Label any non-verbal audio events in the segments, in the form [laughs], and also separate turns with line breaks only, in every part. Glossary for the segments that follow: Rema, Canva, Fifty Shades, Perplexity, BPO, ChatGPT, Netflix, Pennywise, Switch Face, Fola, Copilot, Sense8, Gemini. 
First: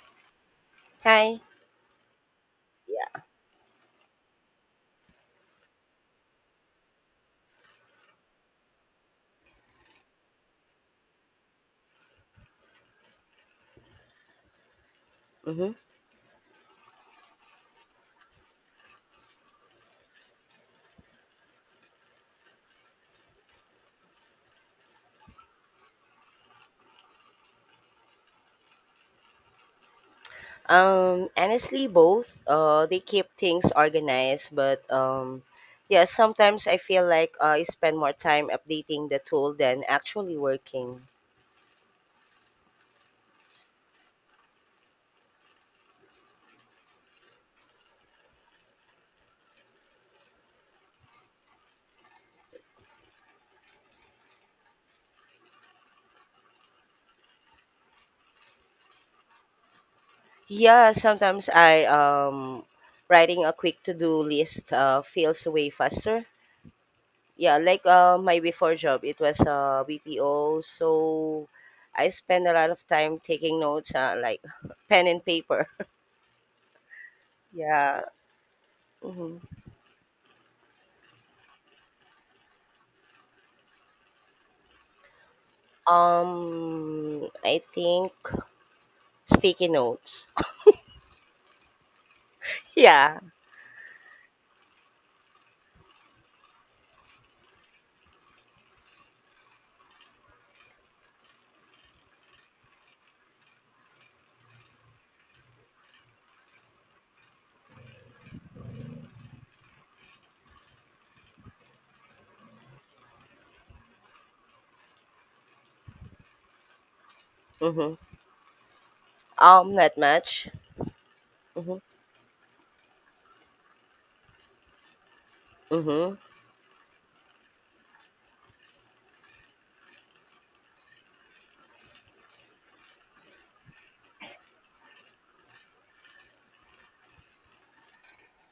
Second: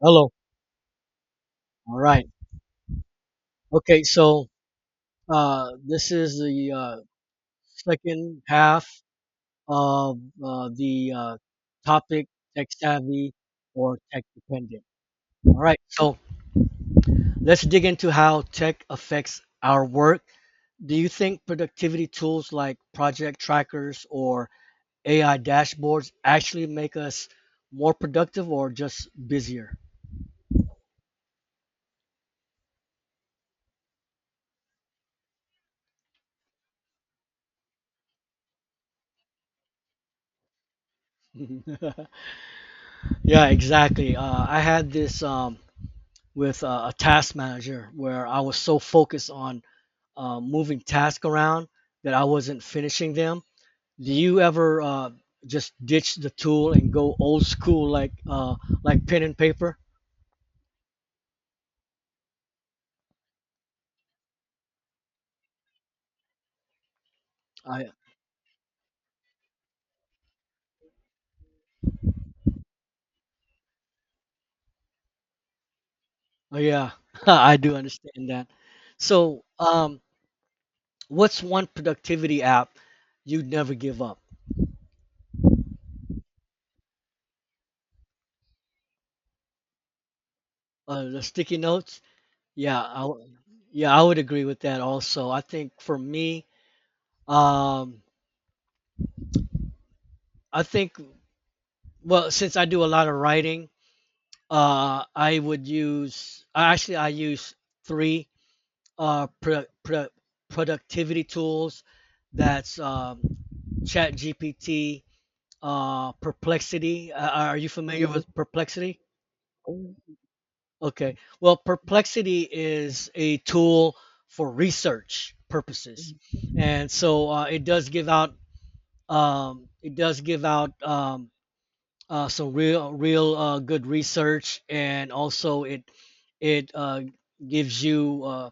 Hello.
Hi.
All right. Okay. So this is the second half of the topic: tech savvy or tech dependent. All
Mm-hmm.
right. So let's dig into how tech affects our work. Do you think productivity tools like project trackers or AI dashboards actually make us more productive or just busier?
Honestly, both. They keep things organized, but yeah, sometimes I feel like I spend more time updating the tool than actually working.
[laughs] Yeah, exactly. I had this. With a task manager where I was so focused on moving tasks around that I wasn't finishing them. Do you ever just ditch the tool and go old school like pen and paper?
Yeah, sometimes I, writing a quick to do list feels way faster. Yeah, like
I
my before job, it was BPO, so I spend a lot of time taking notes, like [laughs] pen and paper. [laughs]
oh, yeah, [laughs] I do
Yeah.
understand that.
Mm-hmm.
So, what's one productivity app you'd never give up?
I think sticky notes.
The sticky notes?
[laughs]
Yeah, I,
Yeah.
w- yeah, I would agree with that also. I think for me, um, I think since I do a lot of writing I would use actually I use three uh pro, pro, productivity tools. That's Chat Perplexity. Are you
Mm-hmm.
familiar with Perplexity?
Not much.
Okay. Well,
Mm-hmm.
Perplexity is a tool for research purposes,
Mm-hmm.
and so it does give out um, it does give out um, some real good research, and also it gives you, uh,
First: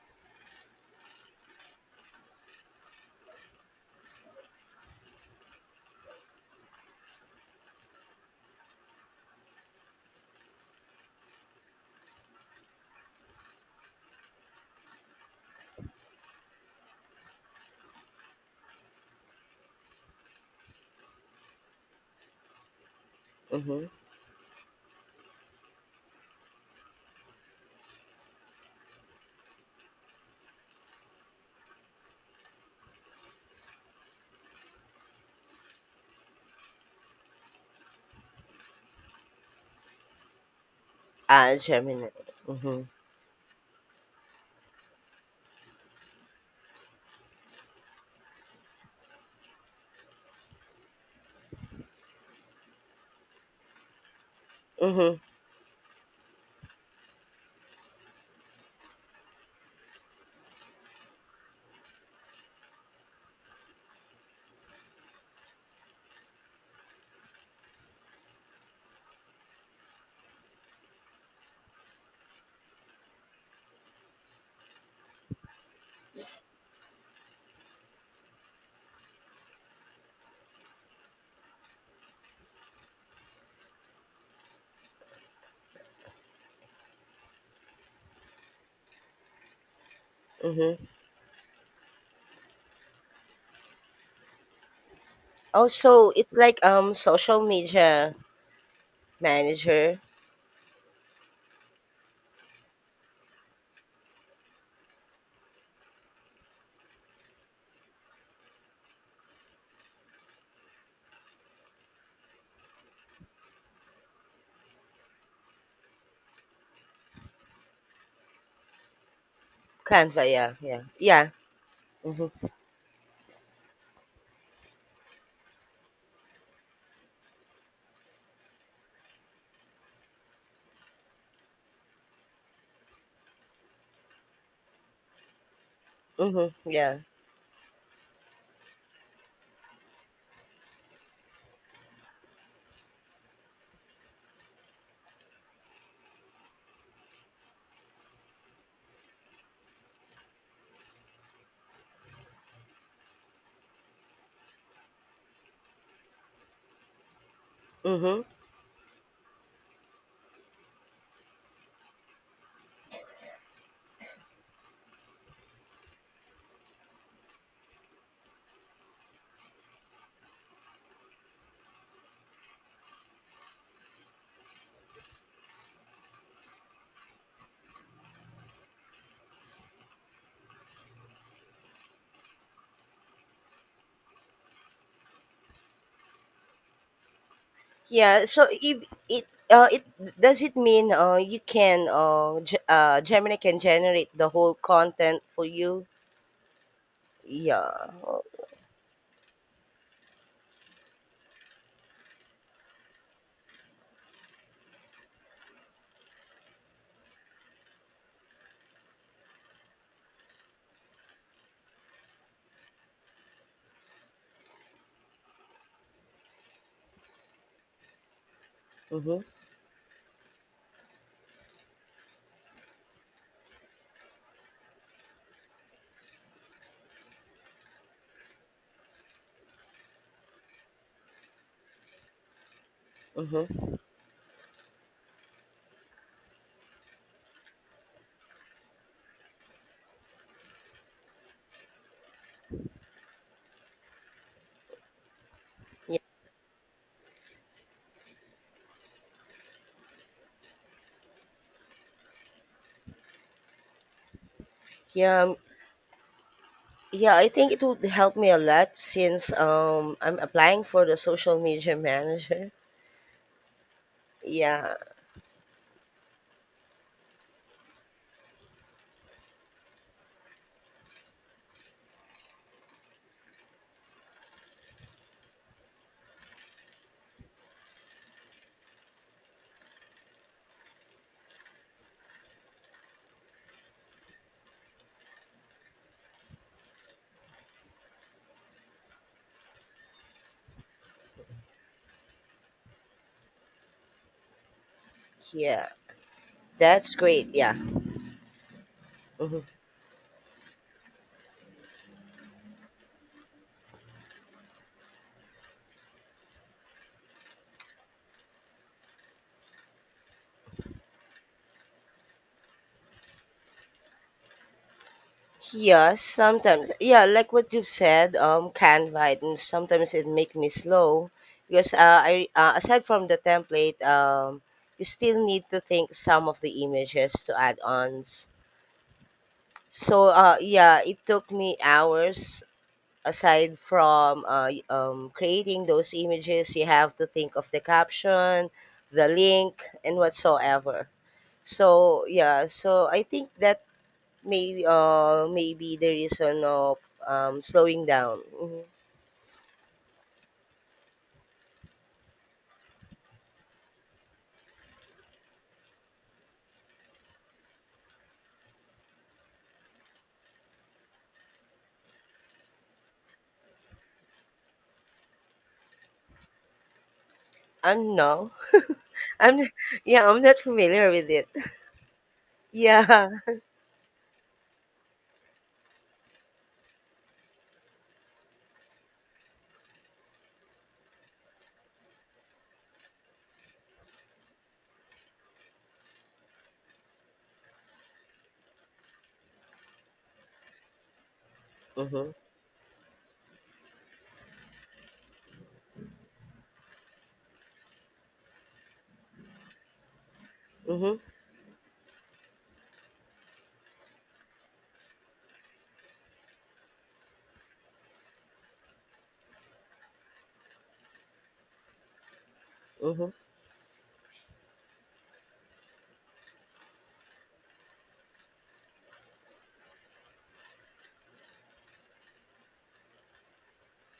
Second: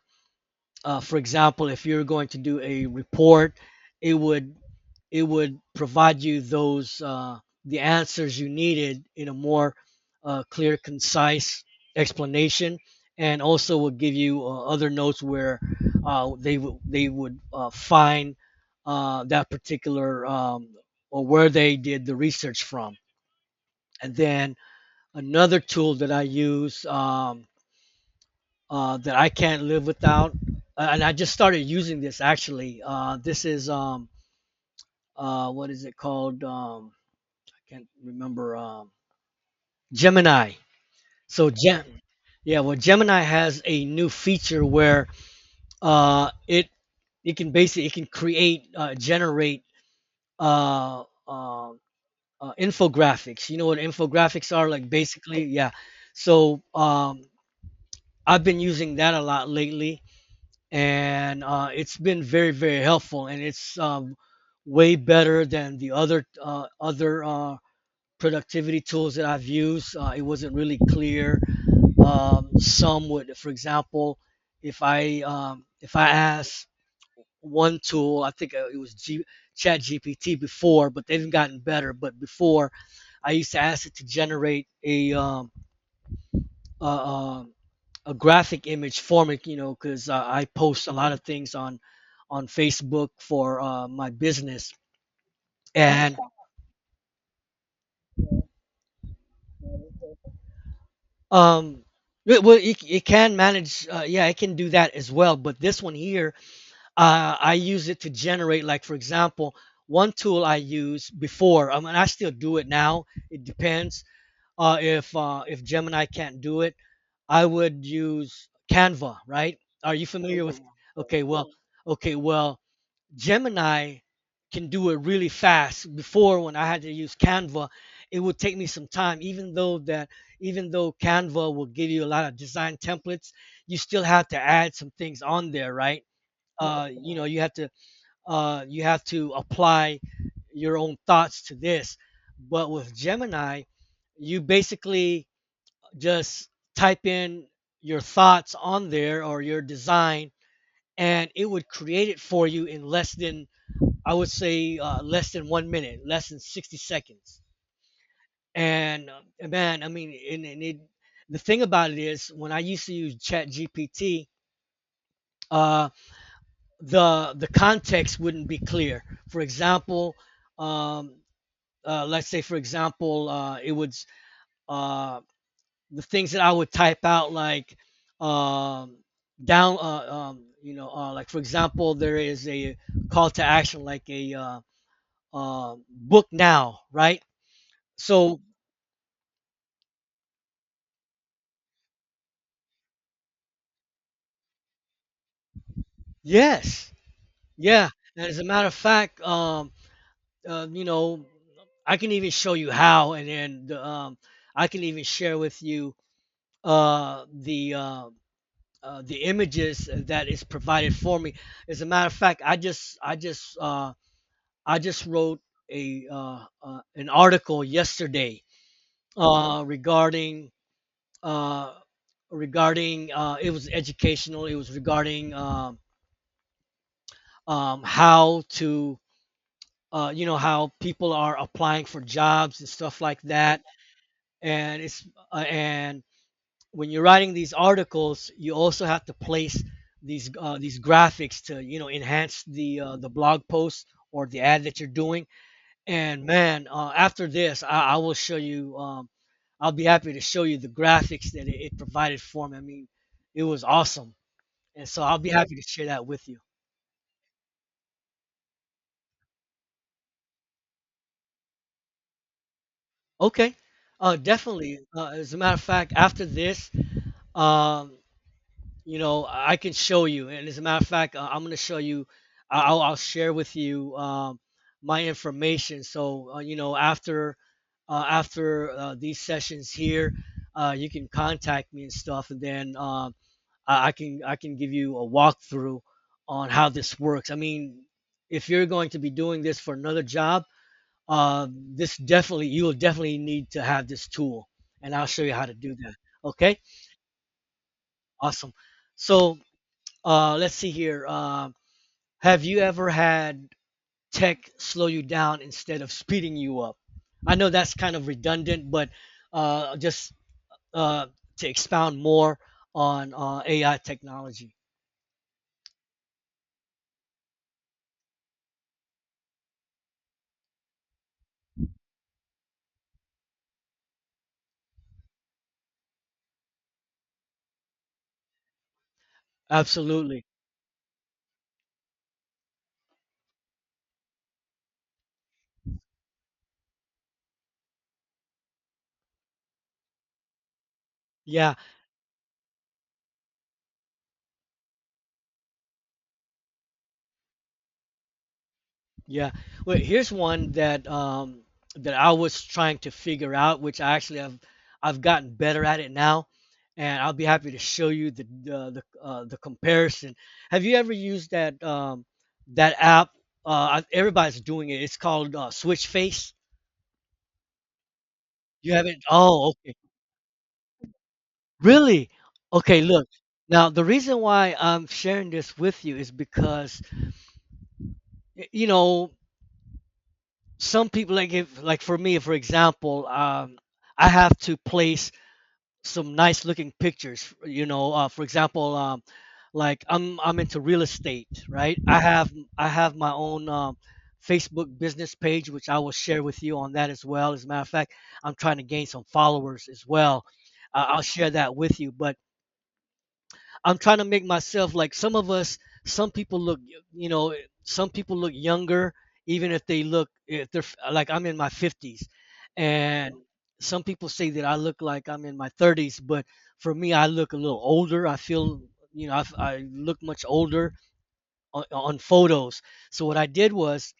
uh, for example, if you're going to do a report, it would it would provide you those the answers you needed in a more clear, concise explanation, and also will give you other notes where they would find that particular or where they did the research from,
Mm-hmm.
and then another tool that I use. That I can't live without. And I just started using this actually. This is what is it called? I can't remember. Gemini. So
Ah,
Gem,
Gemini.
yeah. Well,
Mm-hmm.
Gemini has a new feature where uh, it it can basically it can create generate uh, uh, infographics. You know what infographics are? Like
Mm-hmm.
basically, yeah. So I've been using that a lot lately and it's been very helpful and it's way better than the other productivity tools that I've used. It wasn't really clear. Some would, for example, if I ask one tool, I think it was Chat GPT before, but they've gotten better. But before, I used to ask it to generate a, um, a graphic image format, you know, because I
Mm-hmm.
post a lot of things on Facebook for my business,
Oh, so
and
it's like social media manager.
um, it can manage, yeah, it can do that as well. But this one here, I use it to generate, like for example, one tool I used before. I mean, I still do it now. It depends if Gemini can't do it, I would use Canva, right? Are you
Canva.
familiar
Yeah,
with?
yeah,
Okay,
yeah.
well Gemini can do it really fast. Before when I had to use Canva, it would take me some time. Even though Canva will give you a lot of design templates, you still have to add some things on there, right?
Mm-hmm. Yeah.
You know, you have to apply your own thoughts to this. But with Gemini, you basically just type in your thoughts on there or your design, and it would create it for you in less than I would say less than one minute, less than 60 seconds.
Mm-hmm.
And man, I mean, and it, the thing about it is, when I used to use Chat GPT, uh, the context wouldn't be clear. For example, um, let's say, for example, it would uh, the things that I would type out like um, you know, like for example, there is a call to action like a uh, book now, right?
Yeah.
So
So it does it mean you can Gemini can generate the whole content for you?
Yes.
Yeah.
Yeah. And as a matter of fact, you know, I can even show you how, and then I can even share with you uh, the uh, the images that is provided for me. As a matter of fact, I just wrote a an article yesterday
Mm-hmm.
uh, regarding uh, regarding it was educational. It was regarding how to you know how people are applying for jobs and stuff like that
Mm-hmm.
and it's and when you're writing these articles you also have to place these graphics to you know enhance the blog post or the ad that you're doing and man after this I will show you I'll be happy to show you the graphics that it provided for me. I mean it was awesome, and so I'll
Yeah,
be happy to share that with you.
yeah, I think it would help me a lot since I'm applying for the social media [laughs] manager.
Okay,
Yeah,
definitely. Uh, as a matter of fact after this, um, you know I can show you, and as a matter of fact I'm going to show you I- will I'll share with you my information, so you know after these sessions here you can contact me and stuff, and then I can give you a walkthrough on how this works. I mean if you're going to be doing this for another job, this definitely you will definitely need to have this tool, and I'll show you how to
yeah.
do that. Okay.
That's great. Yeah.
Awesome. So let's see here. Have you ever had tech slow you down instead of speeding you up? I know that's kind of redundant, but just uh, to expound more on AI technology.
Yeah, sometimes. Yeah, like what you've said, Canva and sometimes it make me slow because I aside from the template, you still need to think some of the images to add-ons. So
Absolutely.
yeah, it took me hours aside from creating those images, you have to think of the caption, the link, and whatsoever.
Yeah.
So yeah, so I think that maybe the reason of slowing down. Mhm.
Yeah. Well, here's one that I was trying to figure out, which I actually have I've gotten better at it now, and I'll be happy to show you the comparison. Have you ever used that app? Uh, Everybody's doing it. It's called Switch Face.
I'm no,
You haven't?
[laughs]
Oh,
I'm
okay.
yeah, I'm not familiar with it. [laughs]
Really? Okay. Look.
Yeah.
Now, the reason why I'm sharing this with you is because you know some people like if like for me for example I have to place some nice looking pictures, you know, for example like I'm into real estate, right? i
Mhm.
have i have my own Facebook business page, which I will share with you on that as well. As a matter of fact, I'm trying to gain some followers as well.
Mhm.
I'll share that with you, but I'm trying to make myself like some of us. Some people look, you know, some people look younger, even if they look if they're like I'm in my 50s,
Mhm.
and some people say that I look like I'm in my 30s, but for me, I look a little older. I feel, you know, I look much older on photos. So what I did was,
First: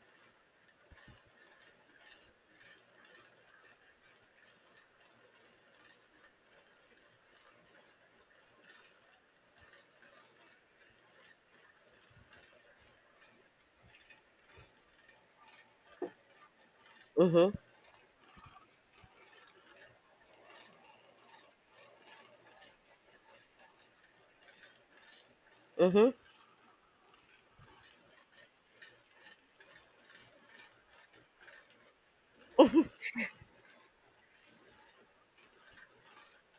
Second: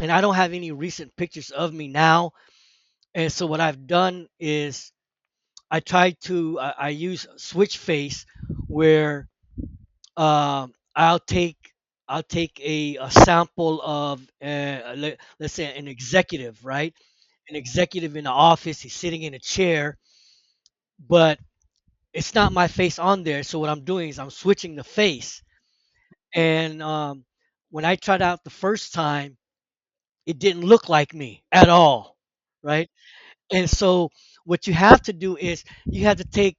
and I don't have any recent pictures of me now, and so what I've done is I use Switch Face where um, I'll take I'll take a sample of let's say an executive, right?
Mhm.
An executive in the office, he's sitting in a chair, but it's not my face on there. So what I'm doing is I'm switching the face.
Mhm.
And when I tried out the first time, it didn't look like me at all, right? And so what you have to do is you have to take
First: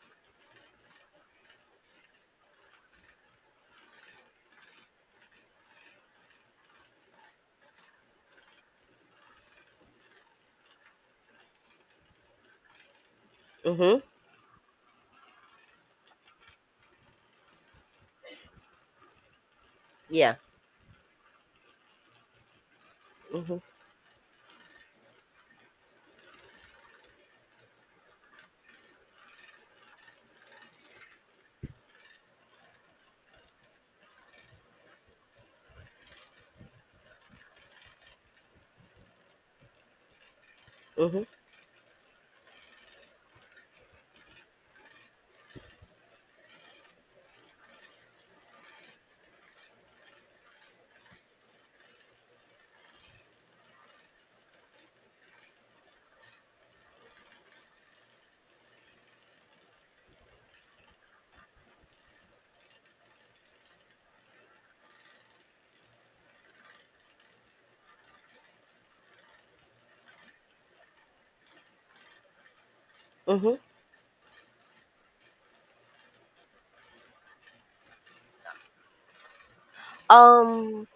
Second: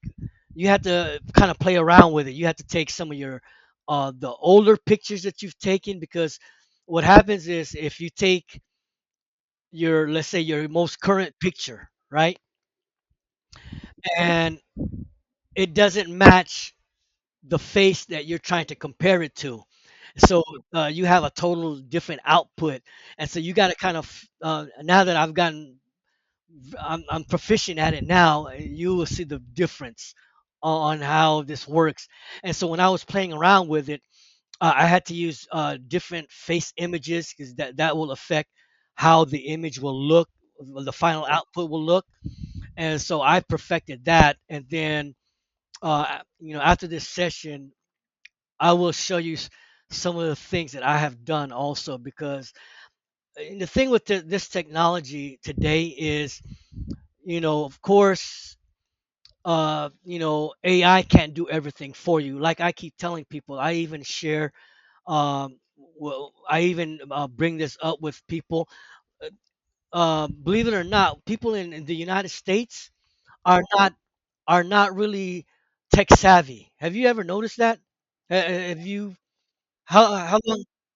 you have to kind of play around with it, you have to take some of your the older pictures that you've taken because what happens is if you take your let's say your most current picture, right?
Mhm.
And it doesn't match the face that you're trying to compare it to,
Yeah.
so you have a total different output. And so you
Mhm.
got to kind of now that I've gotten I'm proficient at it now. You will see the difference on how this works. And so when I was playing around with it, I had to use different face images because that will affect how the image will look, the
Mhm.
final output will look. And so I perfected that. And then, you know, after this session, I will show you some of the things that I have done also because and the thing with this technology today is, you know, of course, you know AI can't do everything for you. Like I keep telling people, I even share um I even bring this up with people. Uh, believe it or not, people in the United States
Mhm.
are not are not really tech savvy. Have you ever noticed that? Have you how long
Um,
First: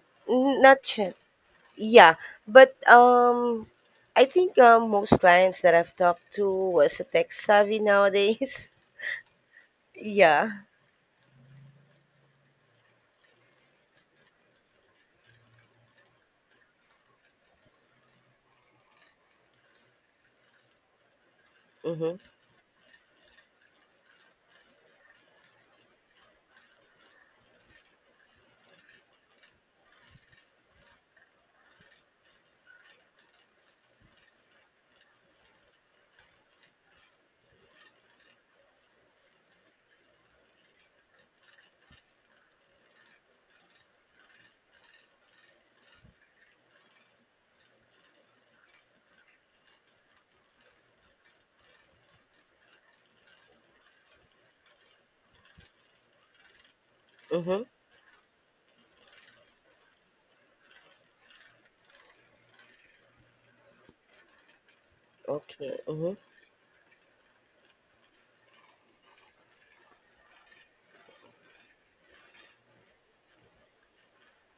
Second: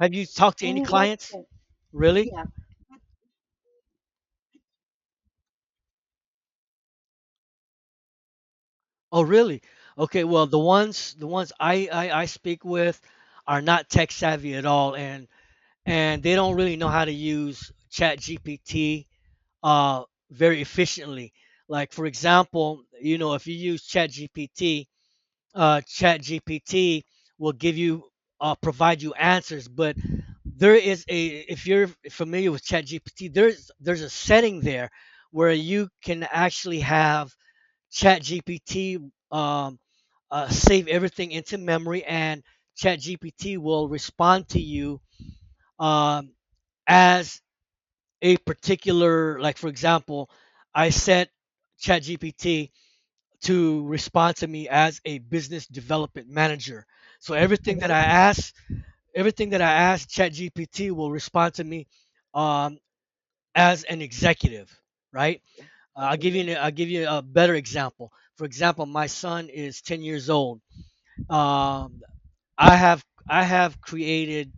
have you talked
N-
to
not
any Mm, Yes,
yet.
clients yes.
Yeah,
Really? Yeah.
but I think most clients that I've talked to was a tech savvy nowadays.
Oh really? Okay, well
[laughs] Yeah.
the ones the ones I speak with are not tech savvy at all, and they don't really know how to use ChatGPT uh, very efficiently. Like for
Mhm.
example, you know, if you use chat will give you provide you answers, but there is a, if you're familiar with ChatGPT, there's a setting there where you can actually have ChatGPT um, save everything into memory, and ChatGPT will respond to you um, as a particular, like for example, I set ChatGPT to respond to me as a business development manager. So
Mhm.
everything that I ask ChatGPT will respond to me, um, as an executive, right?
Okay. Mhm.
I'll give you a better example. For example, my son is 10 years old. um, I have created,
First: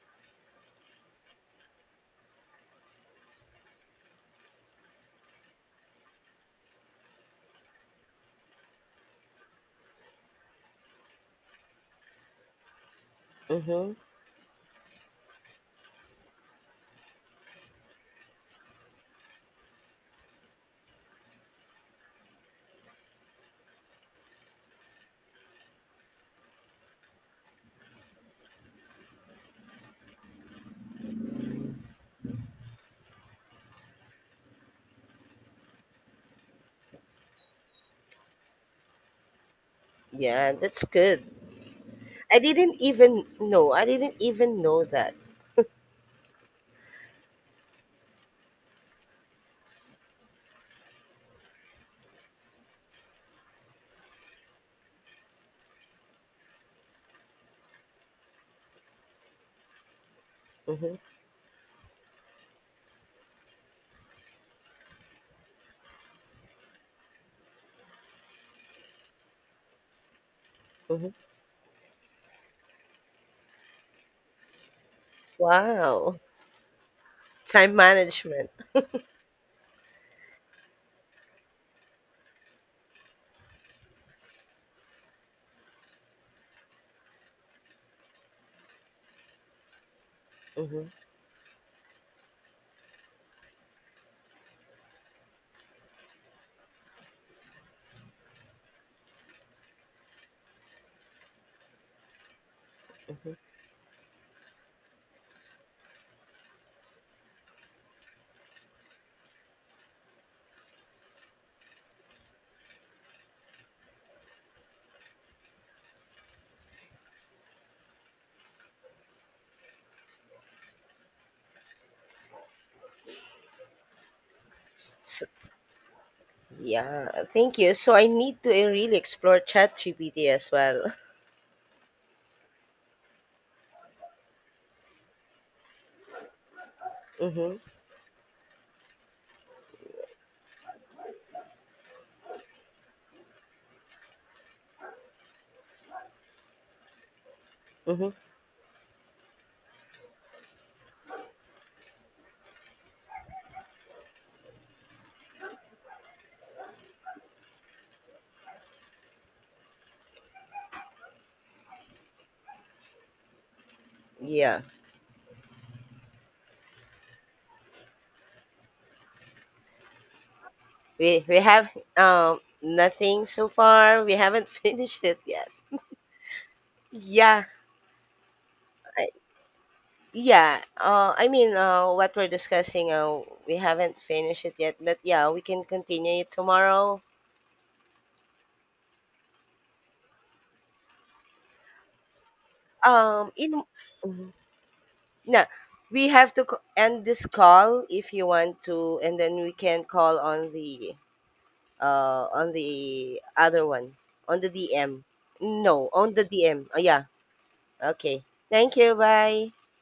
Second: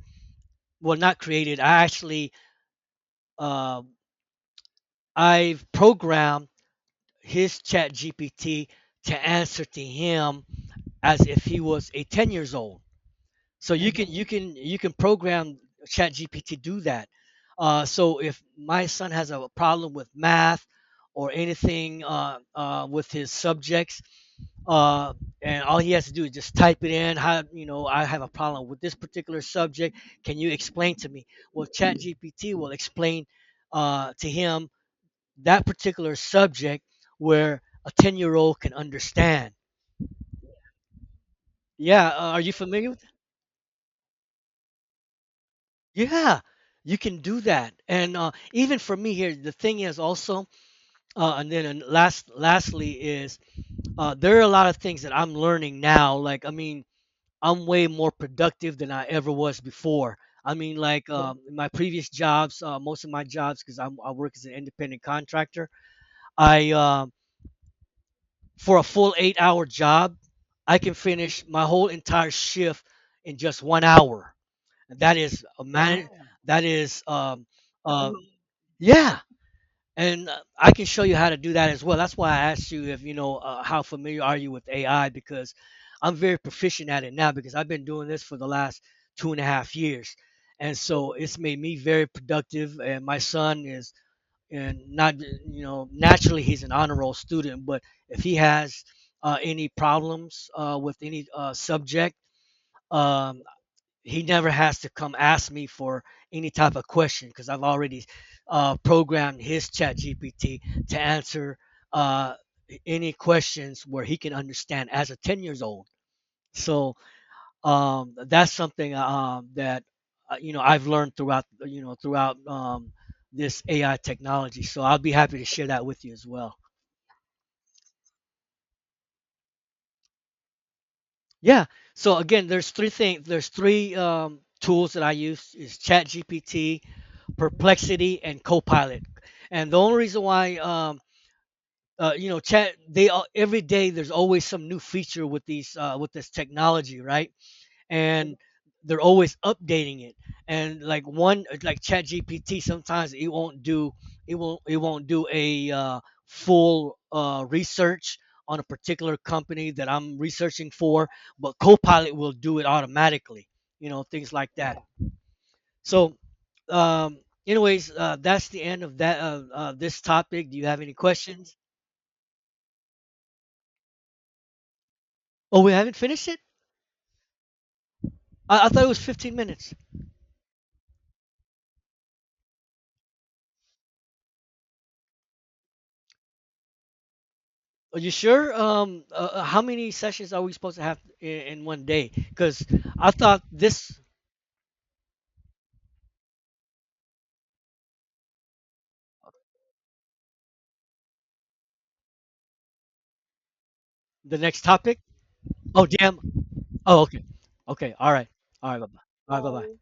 well not created, I actually uh, I've programmed his chat GPT to answer to him as if he was a 10 years old. So you
Mhm.
can you can you can program chat GPT to do that. So if my son has a problem with math or anything with his subjects, uh, and all he has to do is just type it in. How, you know, I have a problem with this particular subject? Can you explain to me? Well, Chat GPT will explain to him that particular subject where a 10-year-old can understand.
Yeah, that's good.
Yeah.
I
Are you
didn't
familiar with that?
even know. I didn't even know that.
Yeah, you can do that. And even for me here, the thing is also, and then and last, lastly is there are a lot of things that I'm learning now. Like, I mean, I'm way more productive than I ever was before. I mean,
Mhm.
like, yeah. In my previous jobs, most of my jobs, because I work as an independent contractor, I, for a full 8 hour job, I can
Mhm.
finish my whole entire shift in just one hour. That is a man.
Wow. [laughs]
That is
Time
uh,
management.
yeah. And I can show you how to do that as well. That's why I asked you if you know how familiar are you with AI, because I'm very proficient at it now because I've been doing this for the last two and a half years, and
Mhm.
so it's made me very productive. And my son is, and not, you know, naturally he's an honor roll student, but if he has any problems with any subject,
Mhm.
um, he never has to come ask me for any type of question, because I've already programmed his chat gpt to answer uh, any questions where he can understand as a 10 years old. So that's something, that you know, I've learned throughout, you know, throughout this AI technology. So I'll be
So,
happy to share that with you as well.
yeah. Thank you. So I need to really explore ChatGPT as well.
Yeah. So again, there's three things. There's three tools that I use: is ChatGPT,
[laughs] Mhm.
Perplexity, and Copilot. And the only reason why, you know, chat, they all, every day there's always some new feature with these with this technology, right?
Mhm.
And they're always updating it, and like one, like ChatGPT, sometimes it won't do, it won't, it won't do a full research on a particular company that I'm researching for, but copilot will do it automatically. You know, things like
Yeah.
that. So, um, anyways, that's the end of that, this topic. Do you have any
We
questions?
have nothing so far. We haven't [laughs] finished it yet.
Oh, we haven't finished it?
Yeah,
I thought it was
I,
15 minutes.
yeah. I mean, what we're discussing, we haven't finished it yet. But yeah, we can continue it tomorrow.
Are you sure? How many sessions are we supposed to have in one day? Because I thought
In
this
No, we have to co- end this call if you want to, and then we can call on the other one
the
on the
next topic.
DM.
Oh
No, on
damn.
the DM. Oh,
Oh
yeah.
okay. Okay. All
Okay.
right. All
Thank
right. Bye
you.
bye.
Bye.
All right. Bye bye.